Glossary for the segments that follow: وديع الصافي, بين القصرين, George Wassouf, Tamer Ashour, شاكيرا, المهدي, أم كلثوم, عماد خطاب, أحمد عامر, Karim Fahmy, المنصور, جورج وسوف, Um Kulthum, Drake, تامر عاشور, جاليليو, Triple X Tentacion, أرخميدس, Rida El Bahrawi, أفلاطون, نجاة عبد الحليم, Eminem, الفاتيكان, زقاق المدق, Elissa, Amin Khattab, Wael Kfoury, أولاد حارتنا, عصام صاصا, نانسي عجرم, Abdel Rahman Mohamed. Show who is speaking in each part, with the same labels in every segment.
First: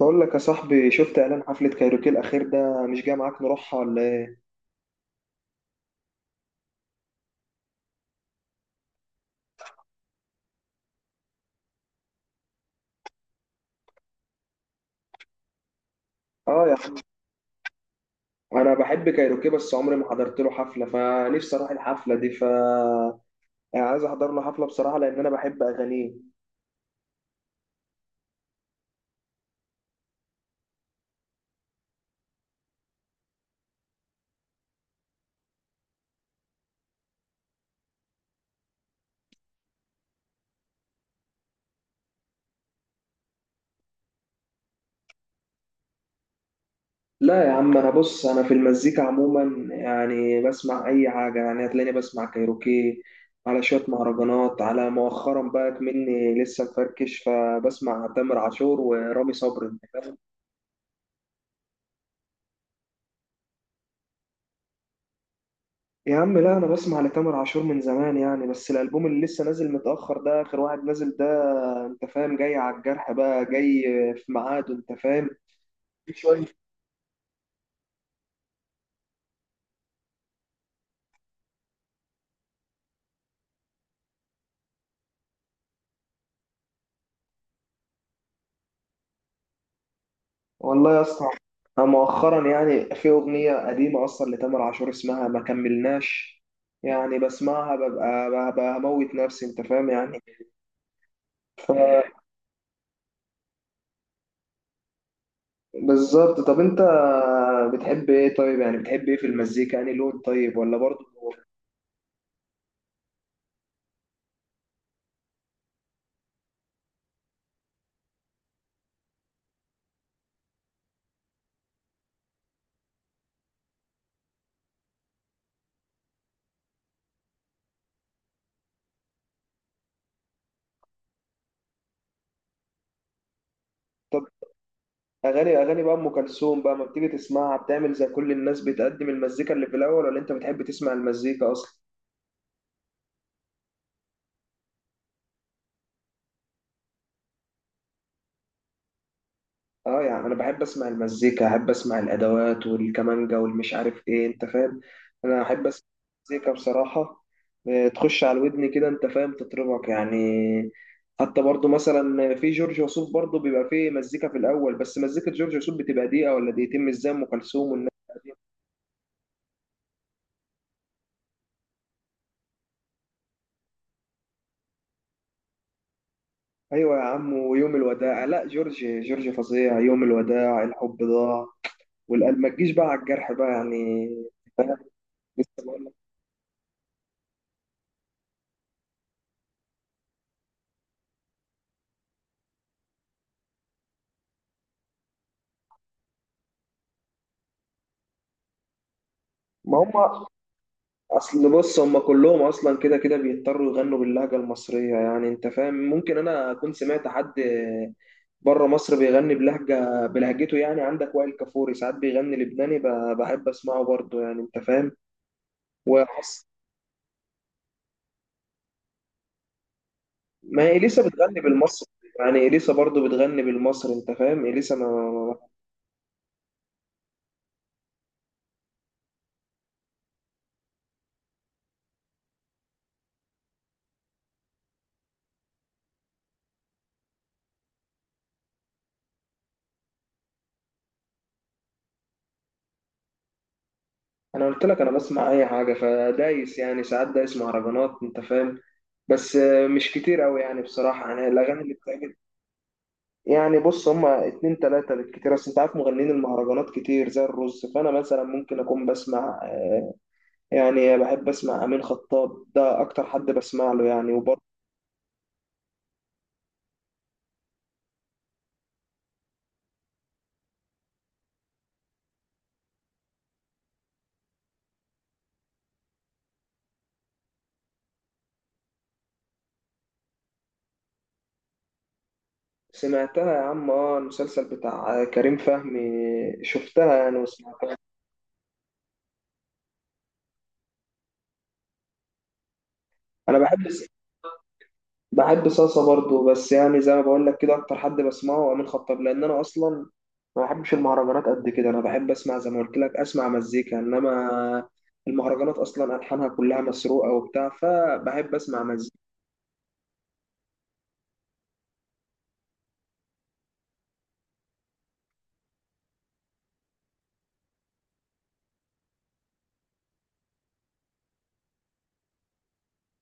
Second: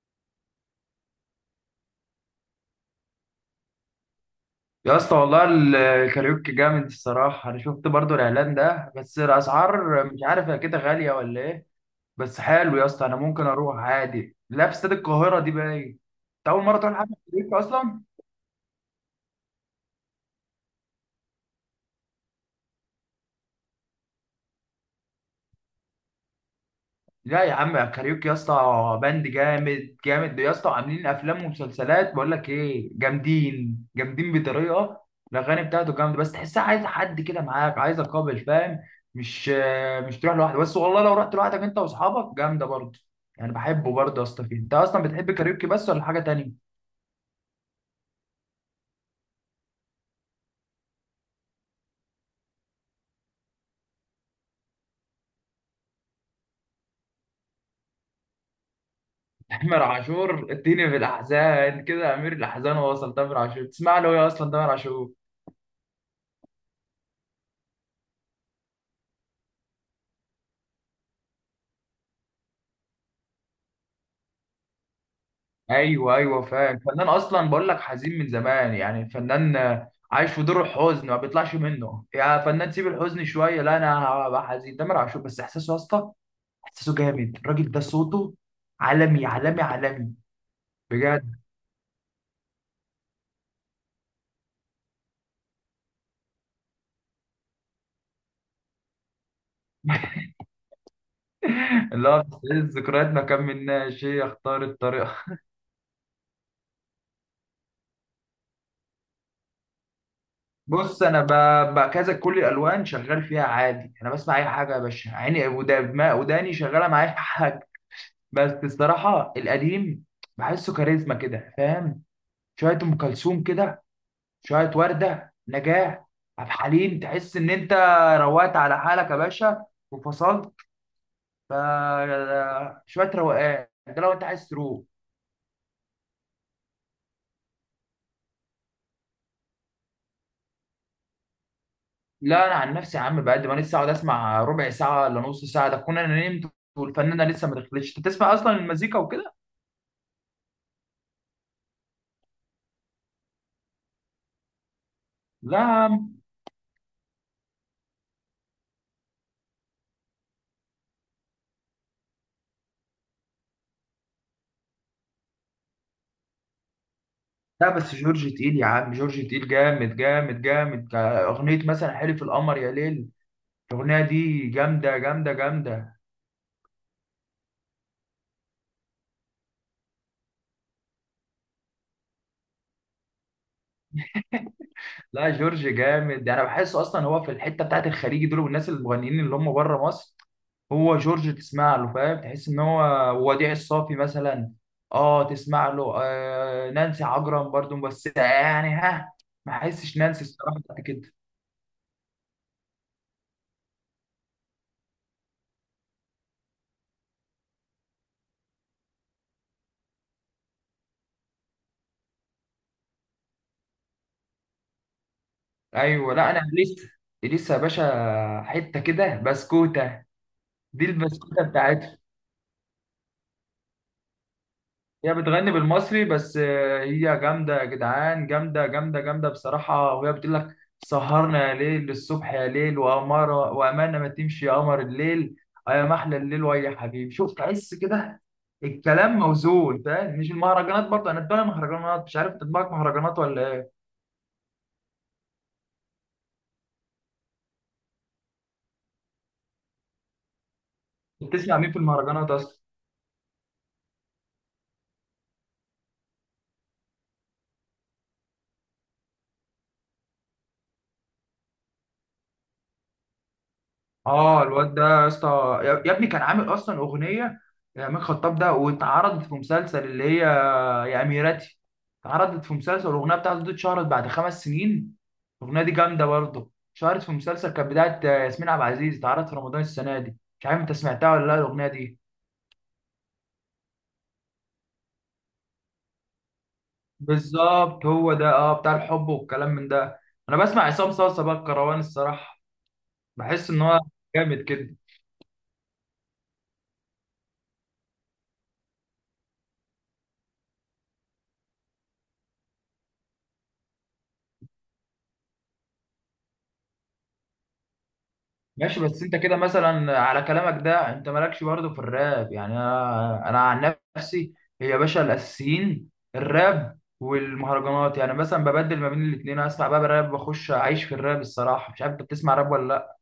Speaker 1: بقول لك يا صاحبي، شفت اعلان حفلة كايروكي الاخير ده؟ مش جاي معاك نروحها ولا ايه؟
Speaker 2: يا اسطى والله الكاريوكي جامد الصراحة، أنا شفت برضو الإعلان ده، بس الأسعار مش عارف هي كده غالية ولا إيه؟ بس حلو يا اسطى، أنا ممكن أروح عادي. لا، في استاد القاهرة دي باين. أنت أول
Speaker 1: اه يا
Speaker 2: مرة
Speaker 1: عم،
Speaker 2: تروح حفلة كاريوكي أصلا؟
Speaker 1: انا بحب كايروكي بس عمري ما حضرت له حفلة، فنفسي اروح الحفلة دي. يعني عايز احضر له حفلة بصراحة، لان انا بحب اغانيه.
Speaker 2: لا يا عم، كاريوكي يا اسطى باند جامد جامد يا اسطى، عاملين افلام ومسلسلات. بقول لك ايه؟ جامدين جامدين بطريقه. الاغاني بتاعته جامده، بس تحسها عايز حد كده معاك، عايز قابل، فاهم؟ مش مش تروح لوحدك بس، والله لو رحت لوحدك انت واصحابك جامده برضه. يعني بحبه برضه يا اسطى. فيه انت اصلا بتحب كاريوكي بس ولا حاجه تانية؟
Speaker 1: لا يا عم، انا بص، انا في المزيكا عموما يعني بسمع اي حاجة، يعني هتلاقيني بسمع كايروكي، على شوية مهرجانات، على مؤخرا بقى مني لسه مفركش، فبسمع تامر عاشور ورامي صبري.
Speaker 2: تامر عاشور اديني في الاحزان كده، امير الاحزان وصل تامر عاشور. تسمع له ايه اصلا تامر عاشور؟
Speaker 1: يا عم لا، انا بسمع لتامر عاشور من زمان يعني، بس الالبوم اللي لسه نازل متاخر ده اخر واحد نازل ده. انت فاهم؟ جاي على الجرح بقى، جاي في ميعاده، انت فاهم؟ في
Speaker 2: ايوه ايوه
Speaker 1: شويه.
Speaker 2: فاهم. الفنان اصلا بقول لك حزين من زمان، يعني الفنان عايش في دور الحزن ما بيطلعش منه. يا فنان سيب الحزن شويه، لا انا هبقى حزين. تامر عاشور بس احساسه يا اسطى، احساسه جامد. الراجل ده صوته عالمي عالمي عالمي،
Speaker 1: والله يا اسطى،
Speaker 2: بجد.
Speaker 1: أنا مؤخرا يعني في اغنيه قديمه اصلا لتامر عاشور اسمها ما كملناش، يعني بسمعها ببقى، ببقى هموت نفسي، انت فاهم يعني. ف-
Speaker 2: اللي هو بتستعيد الذكريات، ما كملناش، هي اختار الطريقه.
Speaker 1: بالظبط. طب انت بتحب ايه طيب؟ يعني بتحب ايه في المزيكا؟ يعني لون طيب ولا
Speaker 2: بص،
Speaker 1: برضه
Speaker 2: انا كذا كل الالوان شغال فيها عادي. انا بسمع اي حاجه يا باشا، عيني وداني شغاله معايا حاجه. بس الصراحه القديم بحسه كاريزما كده، فاهم؟ شويه ام كلثوم كده، شويه ورده، نجاه، عبد الحليم. تحس ان انت روقت على حالك يا باشا، وفصلت. ف شويه روقان ده لو انت عايز تروح.
Speaker 1: اغاني؟ اغاني بقى ام كلثوم بقى ما بتيجي تسمعها؟ بتعمل زي كل الناس، بتقدم المزيكا اللي في الاول ولا انت بتحب تسمع المزيكا اصلا؟
Speaker 2: لا، انا عن نفسي يا عم بقد ما لسه اقعد اسمع ربع ساعه ولا نص ساعه، ده كنا انا نمت والفنانه لسه ما دخلتش. انت بتسمع اصلا المزيكا وكده؟
Speaker 1: اه يعني انا بحب اسمع المزيكا، احب اسمع الادوات والكمانجا والمش عارف ايه، انت فاهم؟ انا
Speaker 2: لا يا
Speaker 1: احب اسمع
Speaker 2: عم.
Speaker 1: المزيكا بصراحه. تخش على ودني كده انت فاهم، تطربك يعني. حتى برضو مثلا في جورج وسوف، برضو بيبقى فيه مزيكا في الاول، بس مزيكه جورج وسوف بتبقى دقيقه ولا دقيقتين مش زي ام
Speaker 2: لا
Speaker 1: كلثوم والناس.
Speaker 2: بس جورج تقيل يا عم، جورج تقيل جامد جامد جامد. اغنيه مثلا حلف القمر يا ليل، الاغنيه دي جامده جامده جامده.
Speaker 1: ايوه يا عم، ويوم الوداع، لا جورج، جورج فظيع. يوم الوداع الحب ضاع والقلب ما تجيش بقى على الجرح بقى يعني. فاهم؟
Speaker 2: لا
Speaker 1: لسه
Speaker 2: جورج
Speaker 1: بقول لك.
Speaker 2: جامد، انا بحسه اصلا هو في الحته بتاعت الخليج دول والناس المغنيين اللي هم بره مصر. هو جورج تسمع له فاهم، تحس ان هو وديع الصافي مثلا. اه تسمع له. آه نانسي عجرم برضو، بس يعني ها، ما
Speaker 1: ما
Speaker 2: احسش نانسي
Speaker 1: هم
Speaker 2: الصراحه بتاعت كده.
Speaker 1: اصل بص، هم كلهم اصلا كده كده بيضطروا يغنوا باللهجه المصريه، يعني انت فاهم، ممكن انا اكون سمعت حد بره مصر بيغني بلهجه، بلهجته يعني. عندك وائل كفوري ساعات بيغني لبناني، بحب اسمعه برضه يعني، انت فاهم؟
Speaker 2: ايوه. لا انا
Speaker 1: وحس.
Speaker 2: لسه يا باشا حته كده بسكوته،
Speaker 1: ما هي
Speaker 2: دي
Speaker 1: اليسا بتغني
Speaker 2: البسكوته
Speaker 1: بالمصري،
Speaker 2: بتاعتهم.
Speaker 1: يعني اليسا برضه بتغني بالمصري، انت فاهم؟ اليسا ما.
Speaker 2: هي بتغني بالمصري، بس هي جامدة يا جدعان جامدة جامدة جامدة بصراحة. وهي بتقول لك: سهرنا يا ليل للصبح يا ليل، وأمارة وأمانة ما تمشي يا قمر الليل، آه يا محلى الليل، ويا حبيبي شوف. تحس كده الكلام موزون، فاهم؟ مش المهرجانات برضه، أنا بتابع مهرجانات. مش عارف تطبيقك مهرجانات ولا إيه؟
Speaker 1: انا قلت لك انا بسمع اي حاجه، فدايس يعني، ساعات دايس مهرجانات انت فاهم. بس مش كتير قوي يعني بصراحه، يعني
Speaker 2: بتسمع
Speaker 1: الاغاني
Speaker 2: مين
Speaker 1: اللي
Speaker 2: في
Speaker 1: بتعجب.
Speaker 2: المهرجانات أصلا؟
Speaker 1: يعني بص، هما اتنين تلاته بالكتير، اصل انت عارف مغنيين المهرجانات كتير زي الرز، فانا مثلا ممكن اكون بسمع، يعني بحب اسمع امين خطاب، ده اكتر حد بسمع له يعني. وبرضه
Speaker 2: آه الواد ده يا اسطى، يا ابني كان عامل أصلا أغنية، يا عماد خطاب ده، واتعرضت في مسلسل اللي هي يا اميرتي. اتعرضت في مسلسل، الاغنيه بتاعته دي اتشهرت بعد 5 سنين. الاغنيه دي جامده برضه، اتشهرت في مسلسل كانت بدايه ياسمين عبد العزيز، اتعرضت في رمضان السنه دي. مش عارف انت سمعتها ولا لا الاغنيه دي؟
Speaker 1: سمعتها يا عم، اه المسلسل بتاع كريم فهمي شفتها يعني وسمعتها.
Speaker 2: بالظبط، هو ده، اه بتاع الحب والكلام من ده. انا بسمع عصام صاصا بقى الكروان الصراحه،
Speaker 1: انا
Speaker 2: بحس ان
Speaker 1: بحب،
Speaker 2: هو جامد كده.
Speaker 1: بحب صلصة برضو، بس يعني زي ما بقول لك كده اكتر حد بسمعه هو امين خطاب، لان انا اصلا ما بحبش المهرجانات قد كده. انا بحب اسمع زي ما قلت لك، اسمع مزيكا، انما المهرجانات اصلا الحانها كلها مسروقه وبتاع، فبحب اسمع
Speaker 2: ماشي.
Speaker 1: مزيكا.
Speaker 2: بس انت كده مثلا على كلامك ده انت مالكش برضه في الراب يعني؟ انا عن نفسي يا باشا، الاساسيين الراب والمهرجانات. يعني مثلا ببدل ما بين الاثنين، اسمع بقى راب واخش اعيش في الراب الصراحه. مش عارف انت بتسمع راب ولا لا؟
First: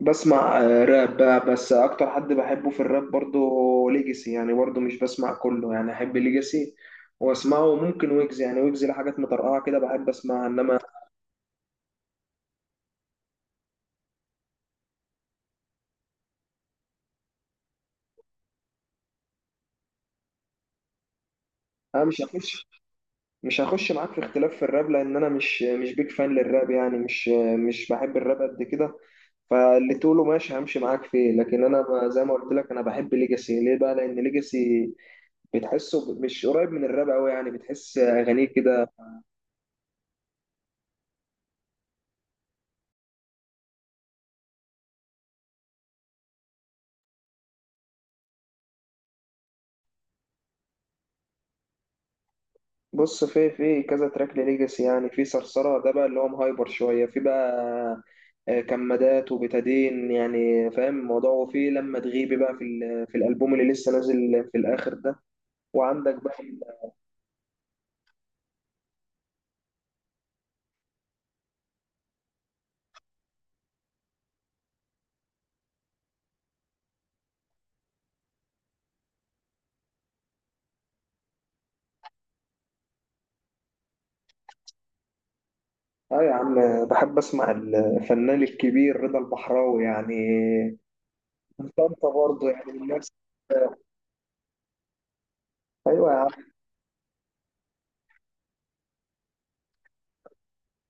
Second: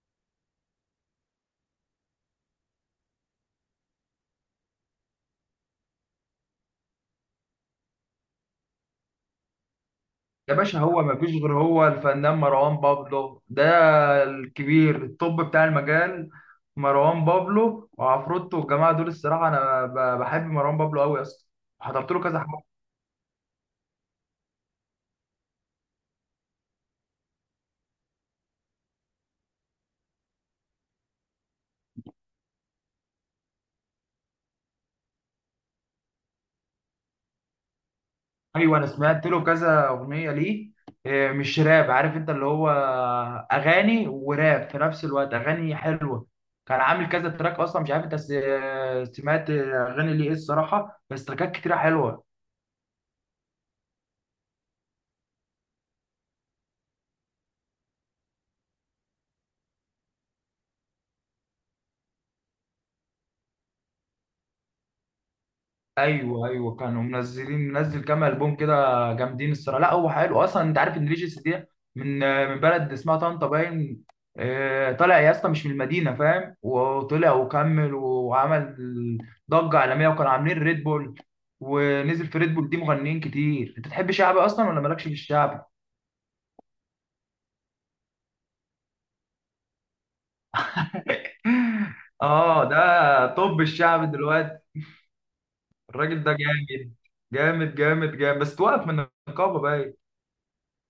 Speaker 1: بسمع راب بقى، بس اكتر حد بحبه في الراب برضو ليجاسي، يعني برضو مش بسمع كله يعني، احب ليجاسي واسمعه، ممكن ويجز يعني، ويجز لحاجات مطرقعه كده بحب اسمعها.
Speaker 2: يا
Speaker 1: انما
Speaker 2: باشا، هو ما فيش غير هو الفنان مروان بابلو ده، الكبير الطب بتاع المجال. مروان بابلو وعفروتو والجماعه دول الصراحه. انا بحب مروان بابلو قوي يا اسطى،
Speaker 1: انا
Speaker 2: حضرت
Speaker 1: مش
Speaker 2: له كذا حاجه.
Speaker 1: هخش، مش هخش معاك في اختلاف في الراب، لان انا مش بيك فان للراب يعني، مش بحب الراب قد كده. فاللي تقوله ماشي، همشي معاك فيه، لكن انا زي ما قلت لك، انا بحب ليجاسي ليه بقى؟ لان ليجاسي بتحسه مش قريب من الراب قوي يعني، بتحس اغانيه
Speaker 2: ايوه انا
Speaker 1: كده.
Speaker 2: سمعت له كذا اغنيه ليه، مش راب، عارف انت اللي هو اغاني وراب في نفس الوقت، اغاني حلوه. كان عامل كذا تراك اصلا، مش عارف انت سمعت اغاني ليه ايه الصراحه، بس تراكات كتيره حلوه.
Speaker 1: بص في في كذا تراك لليجاسي، يعني في صرصره ده بقى اللي هو مهايبر شويه، في بقى كمادات وبتادين، يعني فاهم الموضوع، وفي لما تغيبي بقى في في الالبوم اللي لسه نازل في الاخر ده. وعندك بقى
Speaker 2: ايوه ايوه كانوا منزلين، منزل كام البوم كده، جامدين الصراحه. لا هو حلو اصلا، انت عارف ان ريجيس دي من من بلد اسمها طنطا باين. طالع يا اسطى مش من المدينه فاهم، وطلع وكمل وعمل ضجه عالميه. وكانوا عاملين ريد بول، ونزل في ريد بول دي مغنيين كتير. انت تحب شعبي اصلا ولا مالكش في الشعب؟
Speaker 1: اه يا عم، بحب اسمع الفنان الكبير رضا البحراوي يعني، من طنطا برضه
Speaker 2: اه
Speaker 1: يعني،
Speaker 2: ده
Speaker 1: من نفس.
Speaker 2: طب الشعب دلوقتي.
Speaker 1: ايوه يا
Speaker 2: الراجل
Speaker 1: عم.
Speaker 2: ده جامد جامد جامد جامد، بس توقف من النقابه باين.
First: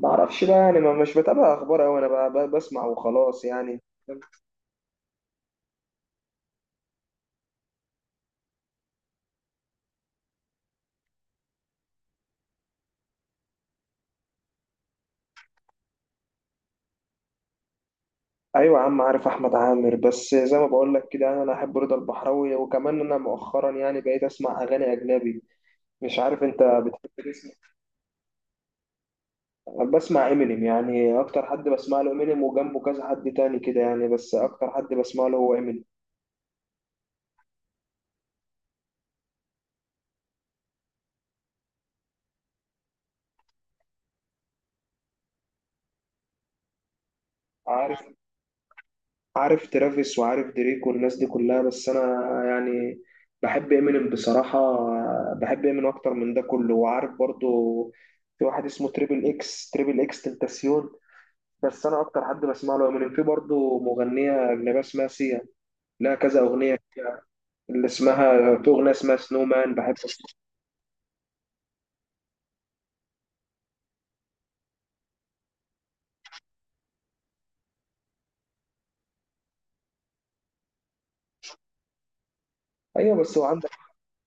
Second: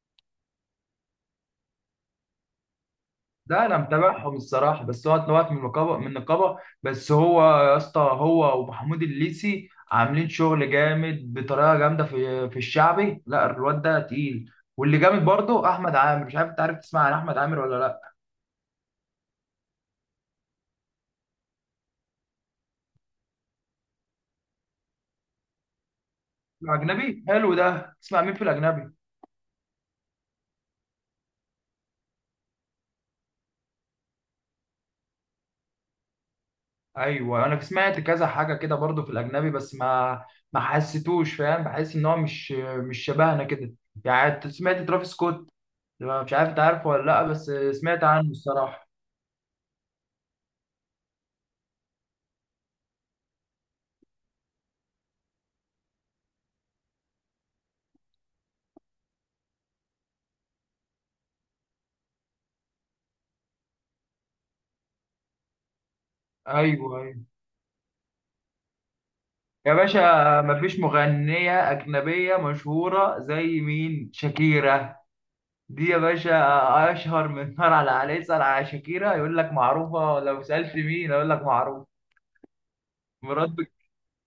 Speaker 1: ما اعرفش بقى يعني، ما مش بتابع اخبار اوي انا، بقى بقى بسمع وخلاص
Speaker 2: ده انا
Speaker 1: يعني.
Speaker 2: متابعهم الصراحه، بس هو اتنوعت من النقابه بس هو يا اسطى هو ومحمود الليثي عاملين شغل جامد بطريقه جامده في الشعبي. لا الواد ده تقيل. واللي جامد برضه احمد عامر، مش عارف انت عارف تسمع عن احمد عامر ولا لا؟
Speaker 1: ايوه يا عم، عارف احمد عامر، بس زي ما بقول لك كده انا احب رضا البحراوي. وكمان انا مؤخرا يعني بقيت اسمع اغاني اجنبي، مش عارف انت
Speaker 2: الاجنبي
Speaker 1: بتحب تسمع؟
Speaker 2: حلو ده، تسمع مين في الاجنبي؟
Speaker 1: بسمع امينيم يعني، اكتر حد بسمع له امينيم، وجنبه كذا حد تاني كده يعني، بس اكتر حد بسمع له هو امينيم.
Speaker 2: ايوه انا سمعت كذا حاجه كده برضه في الاجنبي، بس ما حسيتوش، فاهم؟ بحس ان هو مش شبهنا كده. يعني أنت سمعت ترافيس سكوت؟ مش عارف انت عارفه ولا لا، بس
Speaker 1: عارف،
Speaker 2: سمعت عنه الصراحه.
Speaker 1: عارف ترافيس وعارف دريك والناس دي كلها، بس انا يعني بحب امينيم بصراحه. بحب امينيم اكتر من ده كله. وعارف برضو في واحد اسمه تريبل اكس، تريبل اكس تنتاسيون، بس انا اكتر حد بسمع له امينيم. في برضو مغنيه اجنبيه اسمها سيا، لها كذا اغنيه
Speaker 2: ايوه ايوه.
Speaker 1: اللي اسمها، في اغنيه اسمها سنو
Speaker 2: يا
Speaker 1: مان بحب أسمعها.
Speaker 2: باشا، مفيش مغنية أجنبية مشهورة زي مين؟ شاكيرا دي يا باشا أشهر من نار على عليه. اسأل على شاكيرا يقول لك معروفة، لو سألت مين أقول لك معروف.
Speaker 1: ايوه بس
Speaker 2: مرات
Speaker 1: وعندك،
Speaker 2: بك.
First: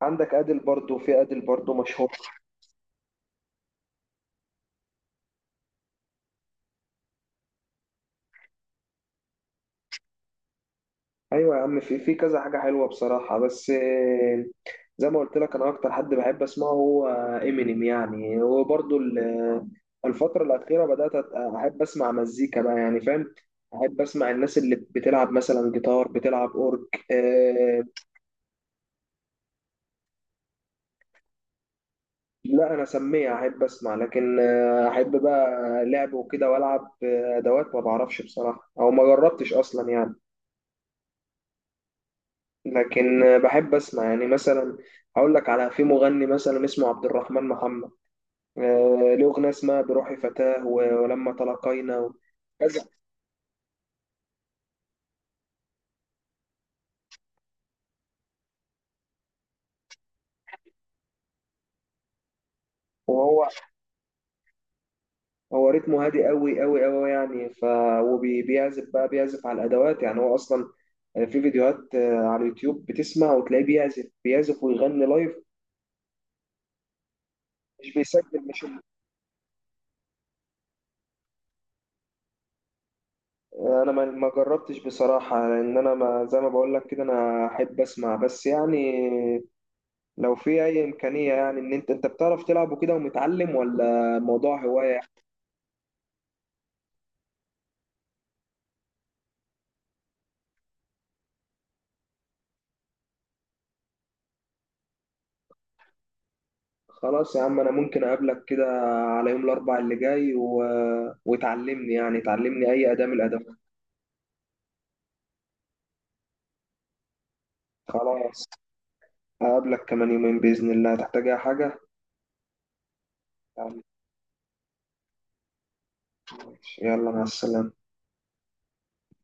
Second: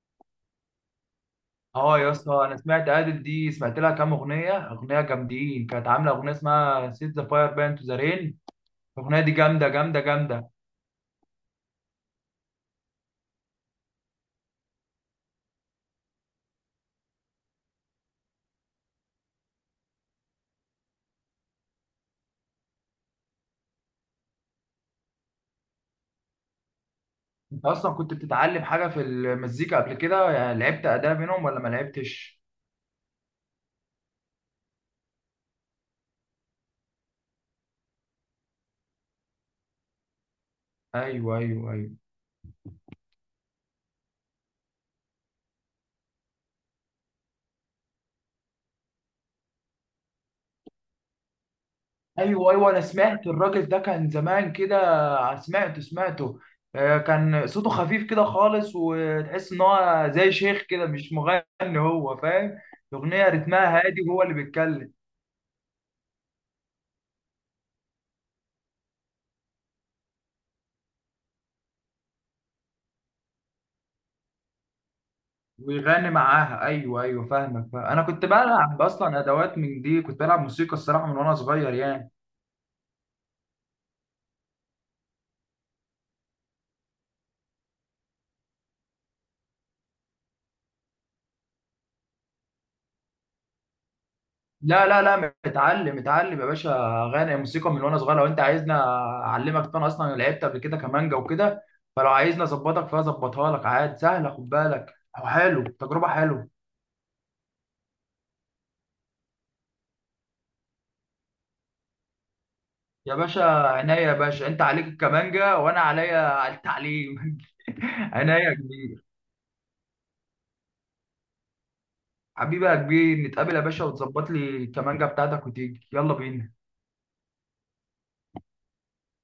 Speaker 1: عندك ادل برضو، في ادل برضو
Speaker 2: آه
Speaker 1: مشهور.
Speaker 2: يا اسطى، أنا سمعت أدل دي، سمعت لها كام أغنية، أغنية جامدين. كانت عاملة أغنية اسمها سيت ذا فاير بان تو ذا رين، الأغنية دي جامدة جامدة جامدة.
Speaker 1: ايوه يا عم، في في كذا حاجه حلوه بصراحه، بس زي ما قلت لك انا اكتر حد بحب اسمعه هو امينيم يعني. وبرضه الفتره الاخيره بدات احب اسمع مزيكا بقى، يعني فاهم، احب اسمع الناس اللي بتلعب مثلا جيتار، بتلعب اورج.
Speaker 2: أنت
Speaker 1: أه
Speaker 2: أصلا كنت بتتعلم حاجة في المزيكا قبل كده؟ يعني لعبت أداة منهم ولا ما لعبتش؟
Speaker 1: لا، انا سميع، احب اسمع، لكن احب بقى لعب وكده، والعب ادوات ما بعرفش بصراحه، او ما جربتش اصلا يعني.
Speaker 2: أيوه أيوه أيوه.
Speaker 1: لكن بحب اسمع يعني، مثلا هقول لك على، في مغني مثلا اسمه عبد الرحمن محمد، له أغنية اسمها بروحي فتاة ولما تلاقينا
Speaker 2: ايوه ايوه انا
Speaker 1: كذا.
Speaker 2: سمعت الراجل ده كان زمان كده، سمعته سمعته. كان صوته خفيف كده خالص، وتحس ان هو زي شيخ كده مش مغني هو، فاهم؟ الاغنيه
Speaker 1: وهو،
Speaker 2: رتمها هادي، وهو اللي بيتكلم
Speaker 1: هو رتمه هادي قوي قوي قوي يعني. وبيعزف بقى، بيعزف على الأدوات يعني، هو أصلا في فيديوهات على اليوتيوب بتسمع وتلاقيه بيعزف، بيعزف ويغني لايف،
Speaker 2: ويغني معاها. ايوه ايوه فاهمك فاهم.
Speaker 1: مش
Speaker 2: انا كنت
Speaker 1: بيسجل. مش
Speaker 2: بلعب اصلا ادوات من دي، كنت بلعب موسيقى الصراحه من وانا صغير يعني.
Speaker 1: انا ما جربتش بصراحة، لان انا ما زي ما بقول لك كده انا احب اسمع بس يعني. لو في اي امكانية يعني، ان انت، انت بتعرف تلعب وكده ومتعلم، ولا موضوع
Speaker 2: لا
Speaker 1: هواية؟
Speaker 2: لا لا، متعلم متعلم يا باشا. غنى موسيقى من وانا صغير، لو انت عايزنا اعلمك انا اصلا لعبت قبل كده كمانجا وكده، فلو عايزني اظبطك فيها اظبطها لك عادي، سهله. خد بالك، حلو، تجربه حلوه.
Speaker 1: خلاص يا عم، انا ممكن اقابلك كده على يوم الاربع اللي جاي و... وتعلمني يعني، تعلمني اي اداة من
Speaker 2: يا باشا
Speaker 1: الادوات.
Speaker 2: عينيا، يا باشا انت عليك الكمانجا وانا عليا التعليم. عينيا
Speaker 1: خلاص،
Speaker 2: يا كبير.
Speaker 1: هقابلك كمان يومين باذن الله، هتحتاج اي حاجه؟
Speaker 2: حبيبي يا كبير، نتقابل يا باشا وتظبط لي الكمانجا بتاعتك، وتيجي يلا بينا.
Speaker 1: يلا مع السلامه.